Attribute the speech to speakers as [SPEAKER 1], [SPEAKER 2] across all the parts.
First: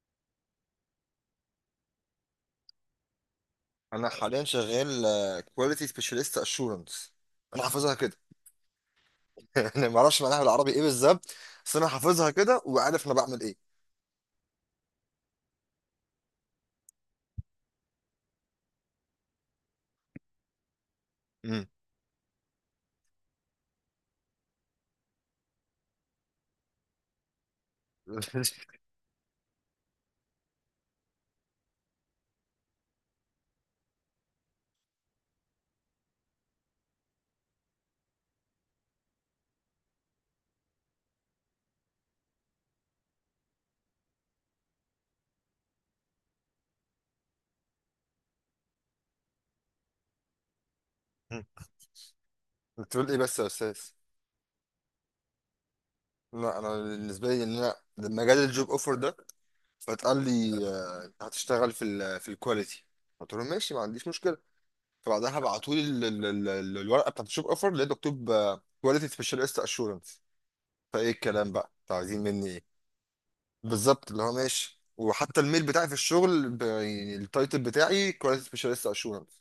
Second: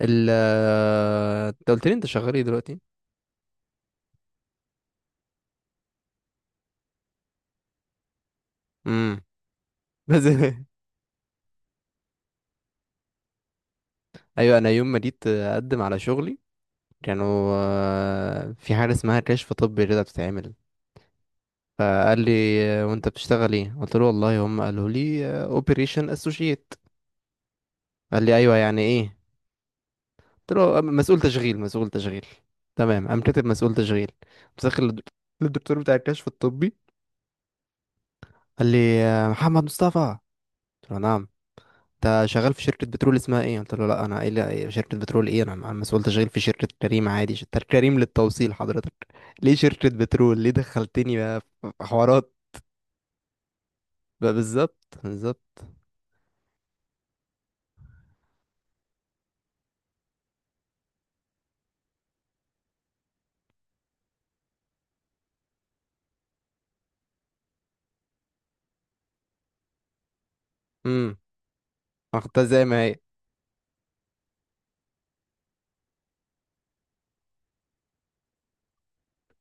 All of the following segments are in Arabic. [SPEAKER 1] ال انت قلت لي، انت شغال ايه دلوقتي؟
[SPEAKER 2] انا حاليا شغال كواليتي سبيشالست اشورنس. انا حافظها كده.
[SPEAKER 1] امم.
[SPEAKER 2] يعني ما اعرفش
[SPEAKER 1] بس
[SPEAKER 2] معناها بالعربي ايه بالظبط. بس انا حافظها كده وعارف انا بعمل ايه.
[SPEAKER 1] ايوه، انا يوم ما جيت اقدم على شغلي كانوا، في حاجه اسمها كشف طبي كده بتتعمل.
[SPEAKER 2] امم.
[SPEAKER 1] فقال لي، وانت بتشتغل ايه؟ قلت له والله هم قالوا لي اوبريشن اسوشيت. قال لي ايوه، يعني ايه؟ قلت له مسؤول تشغيل، مسؤول تشغيل". تمام، قام كاتب مسؤول تشغيل مسخر للدكتور بتاع الكشف الطبي. قال لي محمد مصطفى. قلت له نعم. انت شغال في شركة بترول اسمها ايه؟ قلت له لا، انا ايه، لا، شركة بترول ايه، انا مسؤول تشغيل في شركة كريم عادي، شركة كريم للتوصيل حضرتك. ليه شركة بترول؟ ليه دخلتني بقى في حوارات؟
[SPEAKER 2] بتقول ايه بس يا استاذ؟
[SPEAKER 1] بقى بالظبط بالظبط.
[SPEAKER 2] لا، انا بالنسبه لي ان انا لما جالي الجوب اوفر ده فاتقال لي آه، انت هتشتغل في الكواليتي. قلت لهم ماشي، ما عنديش مشكله. فبعدها بعتوا لي الورقه بتاعت الجوب اوفر، لقيت مكتوب كواليتي سبيشالست اشورنس. فايه
[SPEAKER 1] امم.
[SPEAKER 2] الكلام بقى؟ انتوا
[SPEAKER 1] انا
[SPEAKER 2] عايزين
[SPEAKER 1] خدتها
[SPEAKER 2] مني
[SPEAKER 1] زي
[SPEAKER 2] ايه؟
[SPEAKER 1] ما هي.
[SPEAKER 2] بالظبط اللي هو ماشي، وحتى الميل بتاعي في الشغل يعني التايتل بتاعي كواليتي سبيشاليست اشورنس.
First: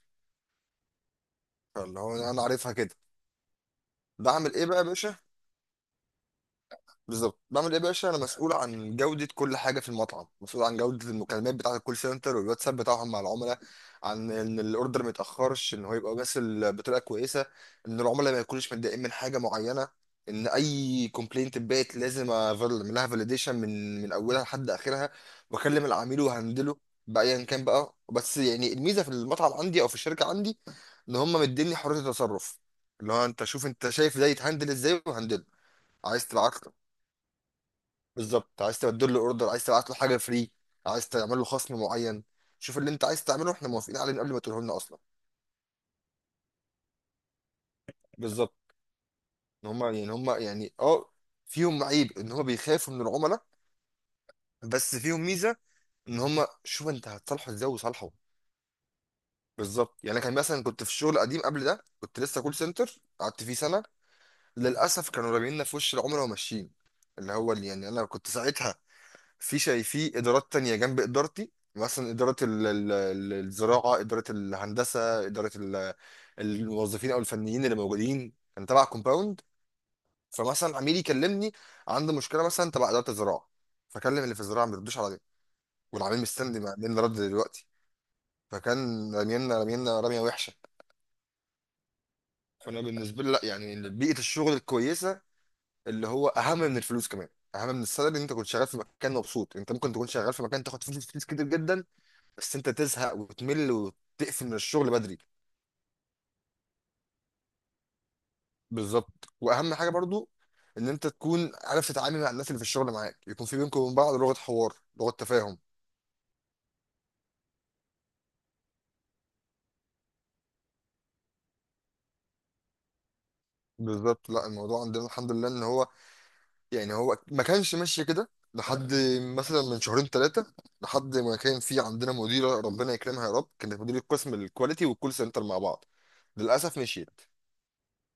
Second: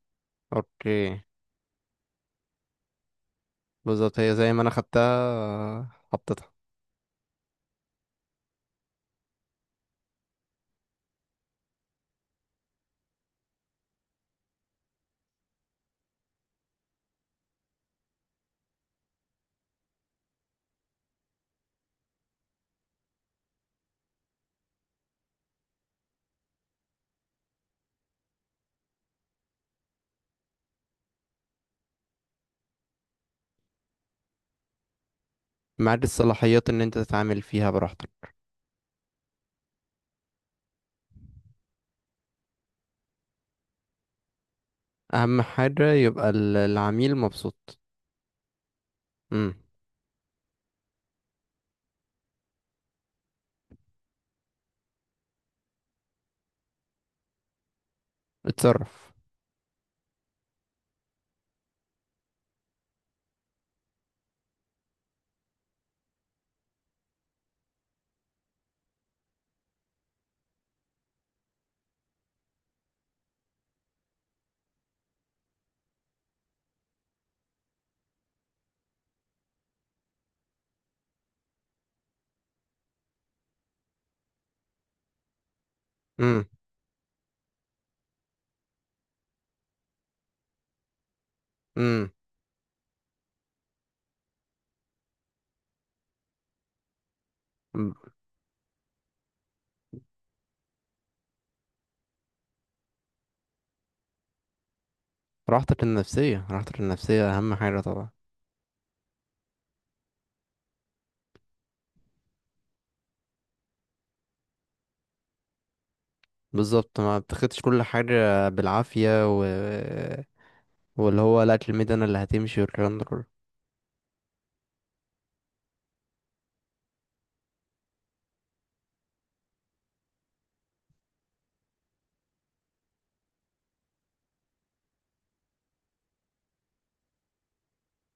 [SPEAKER 1] اوكي.
[SPEAKER 2] فاللي هو انا عارفها كده.
[SPEAKER 1] بالظبط، هي زي
[SPEAKER 2] بعمل
[SPEAKER 1] ما
[SPEAKER 2] ايه
[SPEAKER 1] انا
[SPEAKER 2] بقى يا باشا؟
[SPEAKER 1] خدتها حطيتها.
[SPEAKER 2] بالظبط بعمل ايه يا باشا؟ انا مسؤول عن جوده كل حاجه في المطعم، مسؤول عن جوده المكالمات بتاعه الكول سنتر والواتساب بتاعهم مع العملاء. عن ان الاوردر ما يتاخرش، ان هو يبقى باسل بطريقه كويسه. ان العملاء ما يكونوش متضايقين من حاجه معينه. ان اي كومبلينت اتبعت لازم اعمل لها فاليديشن من اولها لحد اخرها، واكلم العميل وهندله بايا كان بقى. بس يعني الميزه في المطعم عندي او في الشركه عندي، ان هم مديني حريه التصرف. اللي هو انت شوف، انت شايف ده يتهندل ازاي وهندله.
[SPEAKER 1] معاد
[SPEAKER 2] عايز تبعت
[SPEAKER 1] الصلاحيات ان انت تتعامل فيها براحتك.
[SPEAKER 2] بالظبط، عايز تبدل له اوردر، عايز تبعت له حاجه فري، عايز تعمل له خصم معين. شوف اللي انت عايز تعمله، احنا موافقين عليه من قبل ما تقوله لنا اصلا.
[SPEAKER 1] اهم حاجة يبقى العميل مبسوط.
[SPEAKER 2] بالظبط.
[SPEAKER 1] امم.
[SPEAKER 2] ان هم، فيهم عيب ان هم بيخافوا من العملاء. بس فيهم ميزه، ان هم شوف انت هتصالحه ازاي وصالحه.
[SPEAKER 1] اتصرف.
[SPEAKER 2] بالظبط. يعني أنا كان مثلا كنت في الشغل القديم قبل ده، كنت لسه كول سنتر قعدت فيه سنه. للاسف كانوا راجعين لنا في وش العملاء وماشيين. اللي هو اللي يعني انا كنت ساعتها في ادارات تانية جنب ادارتي، مثلا اداره الزراعه، اداره الهندسه، اداره الموظفين او الفنيين اللي موجودين كان تبع كومباوند. فمثلا عميل يكلمني عنده مشكله مثلا تبع اداره الزراعه، فكلم اللي في الزراعه ما بيردوش عليا، والعميل
[SPEAKER 1] امم.
[SPEAKER 2] مستني. مين اللي رد دلوقتي؟ فكان رمينا رميه وحشه.
[SPEAKER 1] امم.
[SPEAKER 2] فانا بالنسبه لي، لا يعني بيئه الشغل الكويسه اللي هو اهم من الفلوس كمان، اهم من السالري، ان انت كنت شغال في مكان مبسوط. انت ممكن تكون شغال في مكان تاخد فلوس كتير جدا، بس انت تزهق وتمل وتقفل من الشغل بدري.
[SPEAKER 1] راحتك النفسية، راحتك النفسية اهم حاجة طبعا.
[SPEAKER 2] بالظبط، واهم حاجه برضو ان انت تكون عارف تتعامل مع الناس اللي في الشغل معاك، يكون في بينكم وبين بعض لغه حوار، لغه تفاهم.
[SPEAKER 1] بالظبط، ما بتاخدش كل حاجة بالعافية. و... واللي هو لا، الميد انا اللي هتمشي والكلام ده كله.
[SPEAKER 2] بالظبط. لا الموضوع عندنا الحمد لله ان هو، يعني هو ما كانش ماشي كده لحد مثلا من شهرين ثلاثه. لحد ما كان في عندنا مديره، ربنا يكرمها يا رب، كانت مديره قسم الكواليتي والكول سنتر مع بعض. للاسف مشيت.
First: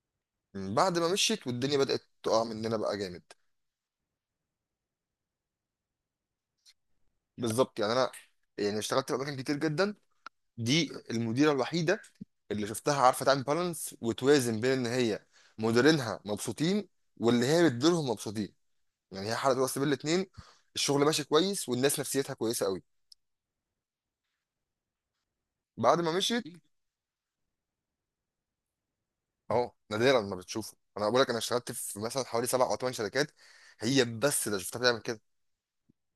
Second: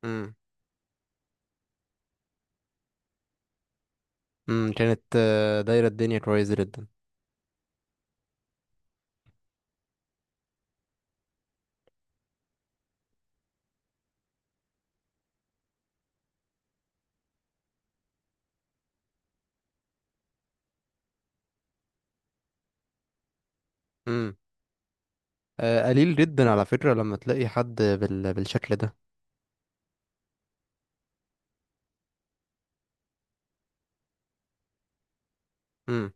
[SPEAKER 1] امم.
[SPEAKER 2] من بعد ما مشيت والدنيا بدات تقع مننا بقى جامد.
[SPEAKER 1] امم، كانت دايرة الدنيا كويسة جدا.
[SPEAKER 2] بالظبط. يعني انا يعني اشتغلت في اماكن كتير جدا، دي المديره الوحيده اللي شفتها عارفه تعمل بالانس وتوازن بين ان هي مديرينها مبسوطين واللي هي بتديرهم مبسوطين. يعني هي حلقت راس بين الاتنين. الشغل ماشي كويس والناس نفسيتها كويسه قوي.
[SPEAKER 1] امم.
[SPEAKER 2] بعد ما
[SPEAKER 1] قليل
[SPEAKER 2] مشيت،
[SPEAKER 1] جدا على فكرة لما تلاقي حد بالشكل ده.
[SPEAKER 2] اهو نادرا ما بتشوفه. انا بقول لك، انا اشتغلت في مثلا حوالي سبع او ثمان شركات، هي بس اللي شفتها بتعمل كده.
[SPEAKER 1] امم.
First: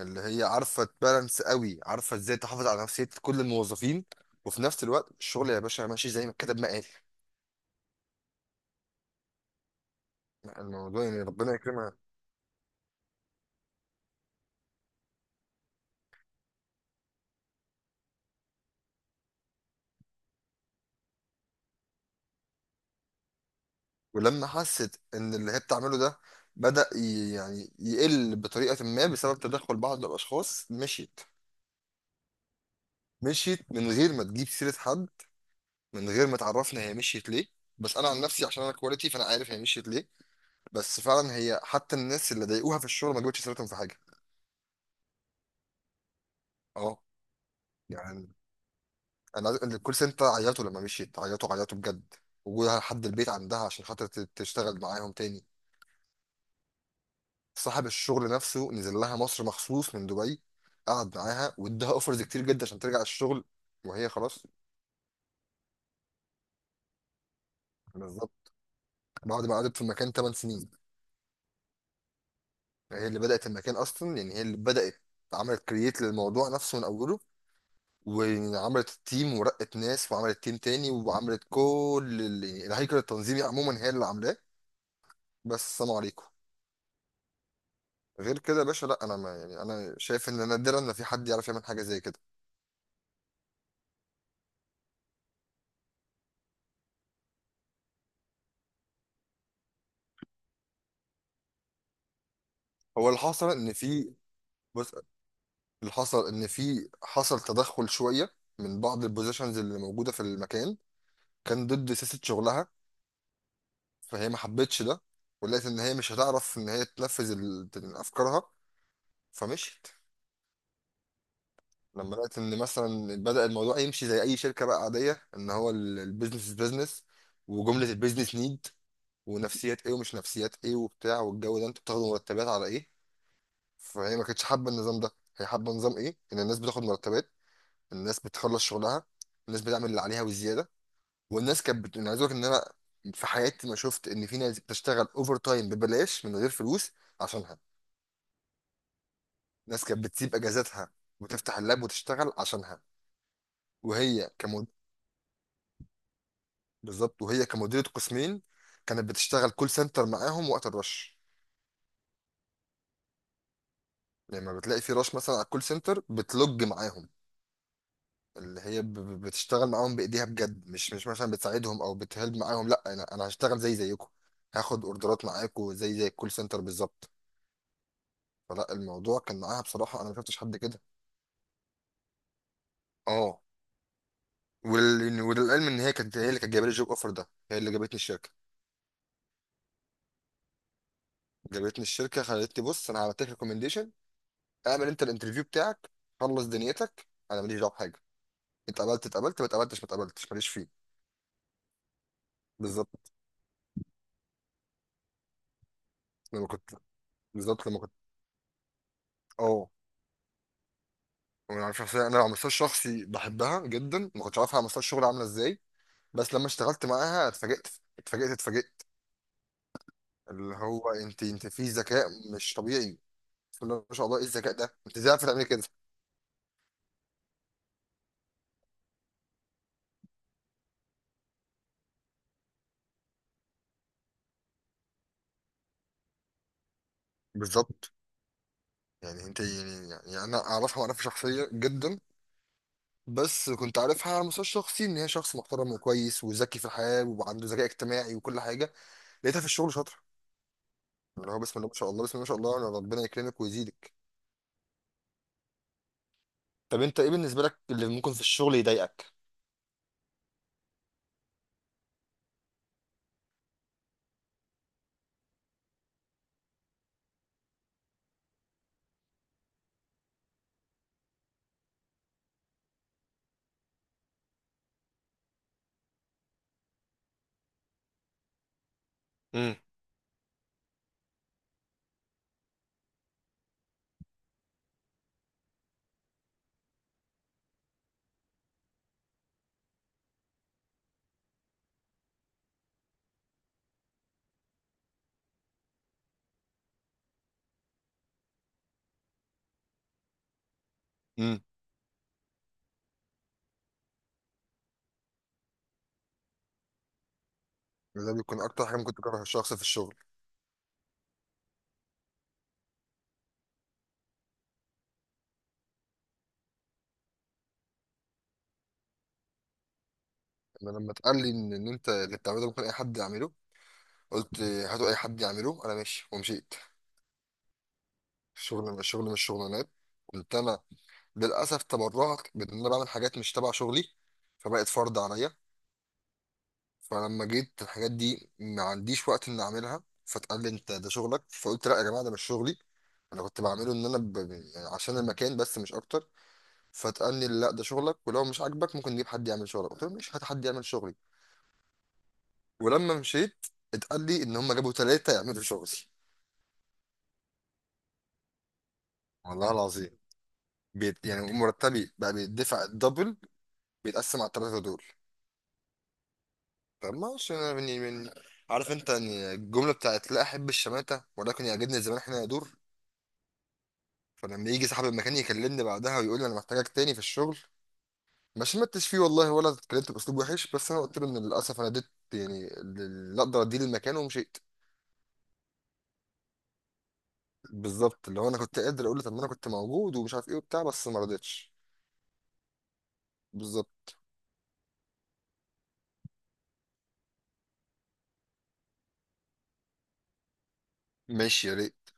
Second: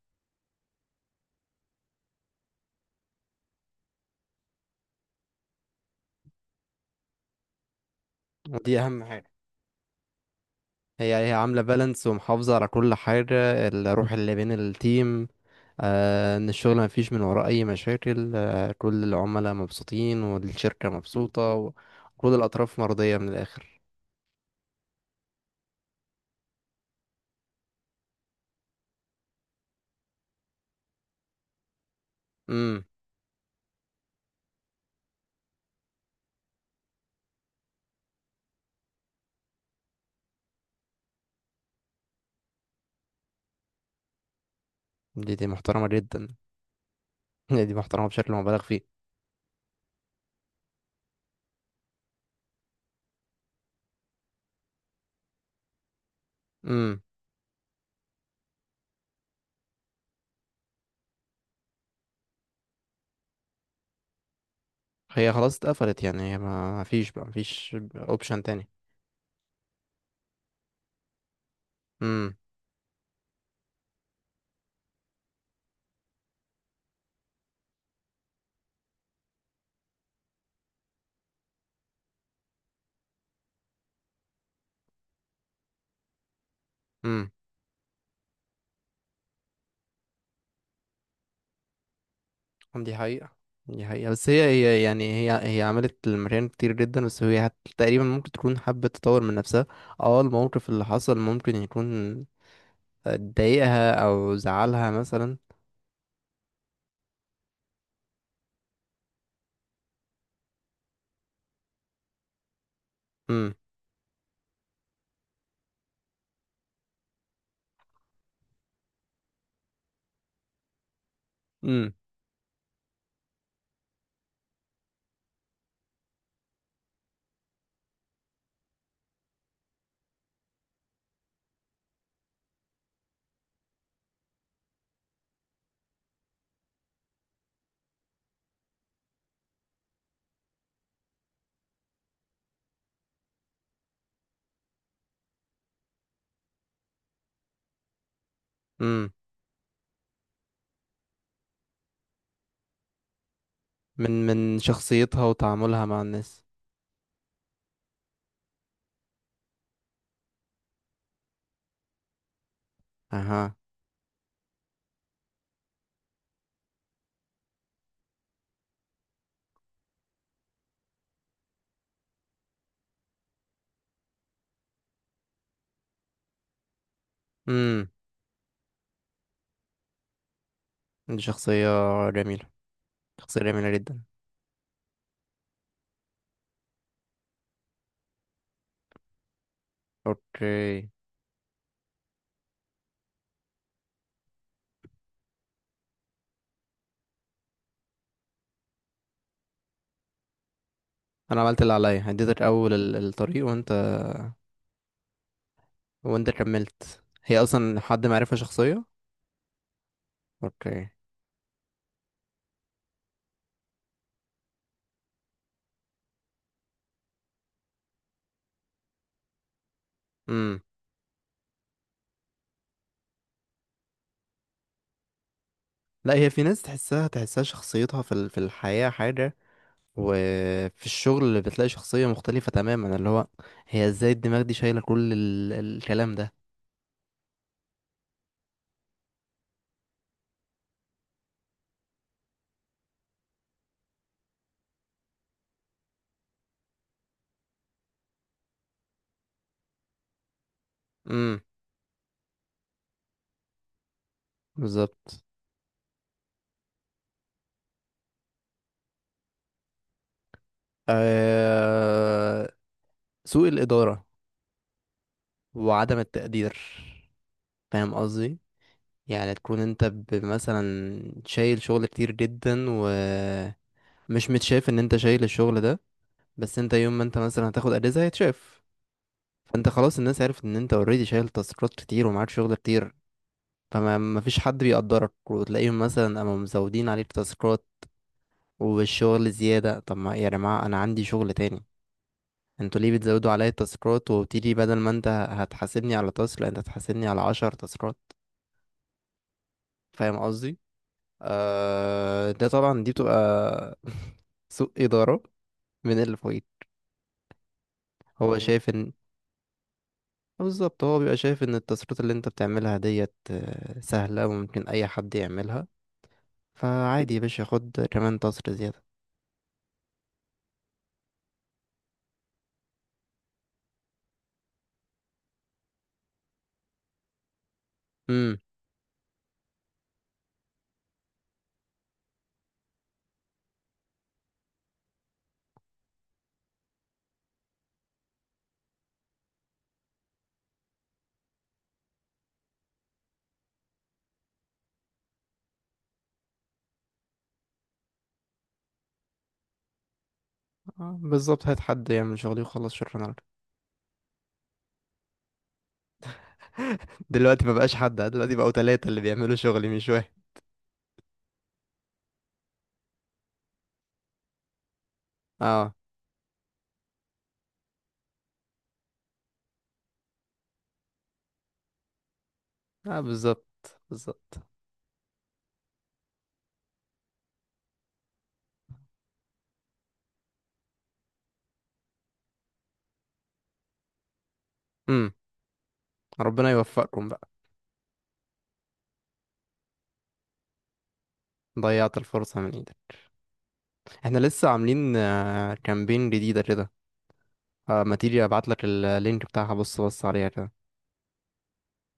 [SPEAKER 2] اللي هي عارفه تبالانس قوي، عارفه ازاي تحافظ على نفسيه كل الموظفين، وفي نفس الوقت الشغل يا باشا ماشي زي ما الكتاب ما قال.
[SPEAKER 1] ودي اهم حاجة.
[SPEAKER 2] الموضوع
[SPEAKER 1] هي
[SPEAKER 2] يعني
[SPEAKER 1] هي
[SPEAKER 2] ربنا
[SPEAKER 1] عاملة
[SPEAKER 2] يكرمها.
[SPEAKER 1] بالانس ومحافظة على كل حاجة، الروح اللي بين التيم. ان الشغل ما فيش من وراه اي مشاكل، كل العملاء مبسوطين والشركة مبسوطة وكل الاطراف مرضية من الاخر.
[SPEAKER 2] ولما حست ان اللي هي بتعمله ده بدأ يعني يقل بطريقة ما بسبب تدخل بعض الأشخاص، مشيت.
[SPEAKER 1] امم.
[SPEAKER 2] مشيت من غير ما تجيب سيرة حد، من غير ما تعرفنا هي مشيت ليه. بس أنا عن نفسي عشان أنا كواليتي فأنا عارف هي مشيت ليه. بس فعلا هي، حتى الناس اللي ضايقوها في الشغل، ما جابتش سيرتهم في حاجة.
[SPEAKER 1] دي محترمة جدا.
[SPEAKER 2] اه
[SPEAKER 1] دي محترمة
[SPEAKER 2] يعني،
[SPEAKER 1] بشكل مبالغ فيه.
[SPEAKER 2] أنا الكول سنتر عيطوا لما مشيت، عيطوا عيطوا بجد. وجودها لحد البيت عندها عشان خاطر تشتغل معاهم تاني.
[SPEAKER 1] امم.
[SPEAKER 2] صاحب الشغل نفسه نزل لها مصر مخصوص من دبي، قعد معاها واداها اوفرز كتير جدا عشان ترجع الشغل، وهي خلاص.
[SPEAKER 1] هي خلاص اتقفلت، يعني هي ما فيش بقى، ما فيش اوبشن
[SPEAKER 2] بالظبط.
[SPEAKER 1] تاني.
[SPEAKER 2] بعد ما قعدت في المكان 8 سنين،
[SPEAKER 1] امم.
[SPEAKER 2] هي اللي بدأت المكان اصلا، يعني هي اللي بدأت. عملت كرييت للموضوع نفسه من اوله، وعملت التيم ورقت ناس وعملت تيم تاني وعملت كل يعني الهيكل التنظيمي عموما هي اللي عاملاه. بس السلام عليكم.
[SPEAKER 1] امم.
[SPEAKER 2] غير كده يا باشا، لا انا ما يعني انا شايف ان نادرا ان في حد يعرف يعمل حاجه زي كده.
[SPEAKER 1] دي حقيقة. دي حقيقة، بس هي يعني هي. هي عملت المريان كتير جدا، بس تقريبا ممكن تكون حبت تطور من نفسها. اه الموقف اللي حصل ممكن يكون
[SPEAKER 2] هو اللي حصل ان
[SPEAKER 1] ضايقها
[SPEAKER 2] في
[SPEAKER 1] او زعلها
[SPEAKER 2] بص،
[SPEAKER 1] مثلا.
[SPEAKER 2] اللي حصل ان في حصل تدخل شويه من بعض البوزيشنز اللي موجوده في المكان، كان ضد سياسه شغلها.
[SPEAKER 1] امم.
[SPEAKER 2] فهي ما حبتش ده، ولقيت ان هي مش هتعرف ان هي تنفذ افكارها، فمشيت.
[SPEAKER 1] امم.
[SPEAKER 2] لما لقيت ان مثلا بدأ الموضوع يمشي زي اي شركه بقى عاديه، ان هو البيزنس بيزنس، وجمله البيزنس نيد، ونفسيات ايه ومش نفسيات ايه وبتاع، والجو ده انتوا بتاخدوا مرتبات على ايه؟ فهي ما كانتش حابه النظام ده. هي حابه نظام ايه؟ ان الناس بتاخد مرتبات، الناس بتخلص شغلها، الناس بتعمل اللي عليها والزياده. انا عايز اقول لك ان انا في حياتي ما شفت ان في ناس بتشتغل اوفر تايم ببلاش من غير فلوس عشانها.
[SPEAKER 1] امم.
[SPEAKER 2] ناس كانت بتسيب اجازاتها وتفتح اللاب وتشتغل عشانها.
[SPEAKER 1] من
[SPEAKER 2] وهي
[SPEAKER 1] من
[SPEAKER 2] كمد...
[SPEAKER 1] شخصيتها وتعاملها مع الناس.
[SPEAKER 2] بالظبط، وهي كمديرة قسمين كانت بتشتغل كول سنتر معاهم وقت الرش.
[SPEAKER 1] اها.
[SPEAKER 2] لما بتلاقي في رش مثلا على الكول سنتر بتلوج معاهم. اللي هي بتشتغل معاهم بايديها بجد، مش مثلا بتساعدهم او بتهلب معاهم. لا، انا هشتغل زيكم، هاخد اوردرات معاكم زي الكول سنتر بالظبط.
[SPEAKER 1] امم.
[SPEAKER 2] فلا الموضوع كان معاها بصراحة، انا ما شفتش حد كده.
[SPEAKER 1] دي شخصية جميلة.
[SPEAKER 2] اه.
[SPEAKER 1] شخصية جميلة جدا.
[SPEAKER 2] وللعلم ان هي كانت هي اللي كانت جايبه لي الجوب اوفر ده، هي اللي جابتني الشركه.
[SPEAKER 1] اوكي.
[SPEAKER 2] جابتني الشركه خلتني بص، انا عملت لك ريكومنديشن، اعمل انت الانترفيو بتاعك، خلص دنيتك، انا ماليش دعوه بحاجه. اتقبلت اتقبلت، ما اتقبلتش ما اتقبلتش، ماليش فيه.
[SPEAKER 1] انا عملت اللي عليا، اديتك اول
[SPEAKER 2] بالظبط.
[SPEAKER 1] الطريق، وانت، وانت
[SPEAKER 2] لما كنت
[SPEAKER 1] كملت. هي
[SPEAKER 2] لما
[SPEAKER 1] اصلا
[SPEAKER 2] كنت،
[SPEAKER 1] حد معرفة شخصية.
[SPEAKER 2] اه
[SPEAKER 1] اوكي.
[SPEAKER 2] وانا على شخصيه، انا على مستوى الشخصي بحبها جدا، ما كنتش عارفها على مستوى الشغل عامله ازاي. بس لما اشتغلت معاها اتفاجئت، اتفاجئت اتفاجئت. اللي
[SPEAKER 1] امم.
[SPEAKER 2] هو انت في ذكاء مش طبيعي. بسم الله ما شاء الله، ايه الذكاء ده؟ انت ازاي عارفه تعملي كده؟
[SPEAKER 1] لا، هي في ناس تحسها تحسها، شخصيتها في في الحياة حاجة، وفي الشغل اللي بتلاقي شخصية مختلفة تماما، اللي هو هي ازاي الدماغ دي شايلة كل الكلام ده.
[SPEAKER 2] بالظبط. يعني انت، يعني انا اعرفها واعرفها شخصيا جدا. بس كنت عارفها على المستوى الشخصي ان هي شخص محترم وكويس وذكي في الحياه وعنده ذكاء اجتماعي وكل حاجه. لقيتها في الشغل شاطره. اللي هو
[SPEAKER 1] امم.
[SPEAKER 2] بسم الله ما شاء الله، بسم الله ما شاء الله، انا ربنا يكرمك ويزيدك.
[SPEAKER 1] بالظبط.
[SPEAKER 2] طب انت ايه بالنسبه لك اللي ممكن في الشغل يضايقك؟
[SPEAKER 1] أه... سوء الإدارة وعدم التقدير. فاهم قصدي؟ يعني تكون انت مثلا شايل شغل كتير جدا، ومش متشاف ان انت شايل الشغل ده، بس انت يوم ما انت مثلا هتاخد اجازة هيتشاف.
[SPEAKER 2] امم،
[SPEAKER 1] فانت خلاص الناس عرفت ان انت اوريدي شايل تاسكات كتير ومعاك شغل كتير. فما مفيش حد بيقدرك، وتلاقيهم مثلا قاموا مزودين عليك تاسكات والشغل زيادة. طب ما يا جماعة انا عندي شغل تاني، انتوا ليه بتزودوا عليا التاسكات؟ وبتيجي بدل ما انت هتحاسبني على تاسك، لا، انت هتحاسبني على 10 تاسكات. فاهم قصدي؟
[SPEAKER 2] امم.
[SPEAKER 1] ده طبعا، دي بتبقى سوء إدارة من اللي فوقيك.
[SPEAKER 2] ده
[SPEAKER 1] هو
[SPEAKER 2] بيكون اكتر
[SPEAKER 1] شايف
[SPEAKER 2] حاجه
[SPEAKER 1] ان،
[SPEAKER 2] ممكن تكرهها الشخص في الشغل.
[SPEAKER 1] بالظبط، هو بيبقى شايف ان التصريفات اللي انت بتعملها ديت سهلة وممكن أي حد يعملها. فعادي يا باشا، خد كمان تصرف زيادة.
[SPEAKER 2] انا لما اتقال لي ان انت اللي بتعمله ده ممكن اي حد يعمله، قلت هاتوا اي حد يعمله، انا ماشي، ومشيت.
[SPEAKER 1] امم.
[SPEAKER 2] الشغل الشغل مش شغلانات. قلت انا، للأسف تبرعت بإن أنا بعمل حاجات مش تبع شغلي، فبقت فرض عليا. فلما جيت الحاجات دي ما عنديش وقت إن أعملها، فاتقال لي أنت ده شغلك، فقلت لا يا جماعة ده مش شغلي. أنا كنت بعمله إن أنا يعني عشان المكان بس مش أكتر. فاتقال لي لا ده شغلك، ولو مش عاجبك ممكن نجيب حد يعمل شغلك، قلت له مش، هات حد يعمل شغلي.
[SPEAKER 1] بالظبط، هات حد يعمل شغلي وخلص شغل
[SPEAKER 2] ولما
[SPEAKER 1] انا.
[SPEAKER 2] مشيت اتقال لي إن هم جابوا ثلاثة يعملوا شغلي.
[SPEAKER 1] دلوقتي مبقاش حد، دلوقتي بقوا تلاتة اللي بيعملوا
[SPEAKER 2] والله
[SPEAKER 1] شغلي مش
[SPEAKER 2] العظيم.
[SPEAKER 1] واحد.
[SPEAKER 2] يعني مرتبي بقى بيدفع الدبل، بيتقسم على الثلاثة دول.
[SPEAKER 1] اه.
[SPEAKER 2] طب ما هوش، أنا من عارف انت يعني الجمله بتاعت لا احب الشماته ولكن يعجبني الزمان احنا يدور.
[SPEAKER 1] اه، بالظبط. بالظبط.
[SPEAKER 2] فلما يجي صاحب المكان يكلمني بعدها ويقول لي انا محتاجك تاني في الشغل، ما شمتش فيه والله ولا اتكلمت باسلوب وحش، بس انا قلت له ان للاسف انا اديت يعني اللي اقدر اديه للمكان ومشيت.
[SPEAKER 1] امم. ربنا يوفقكم بقى.
[SPEAKER 2] بالظبط، اللي هو انا كنت قادر اقول له طب ما انا كنت موجود ومش عارف ايه وبتاع، بس ما رضيتش.
[SPEAKER 1] ضيعت الفرصة من ايدك.
[SPEAKER 2] بالظبط،
[SPEAKER 1] احنا لسه عاملين كامبين جديدة كده. ما تيجي ابعت لك اللينك بتاعها، بص بص عليها كده.
[SPEAKER 2] ماشي يا ريت.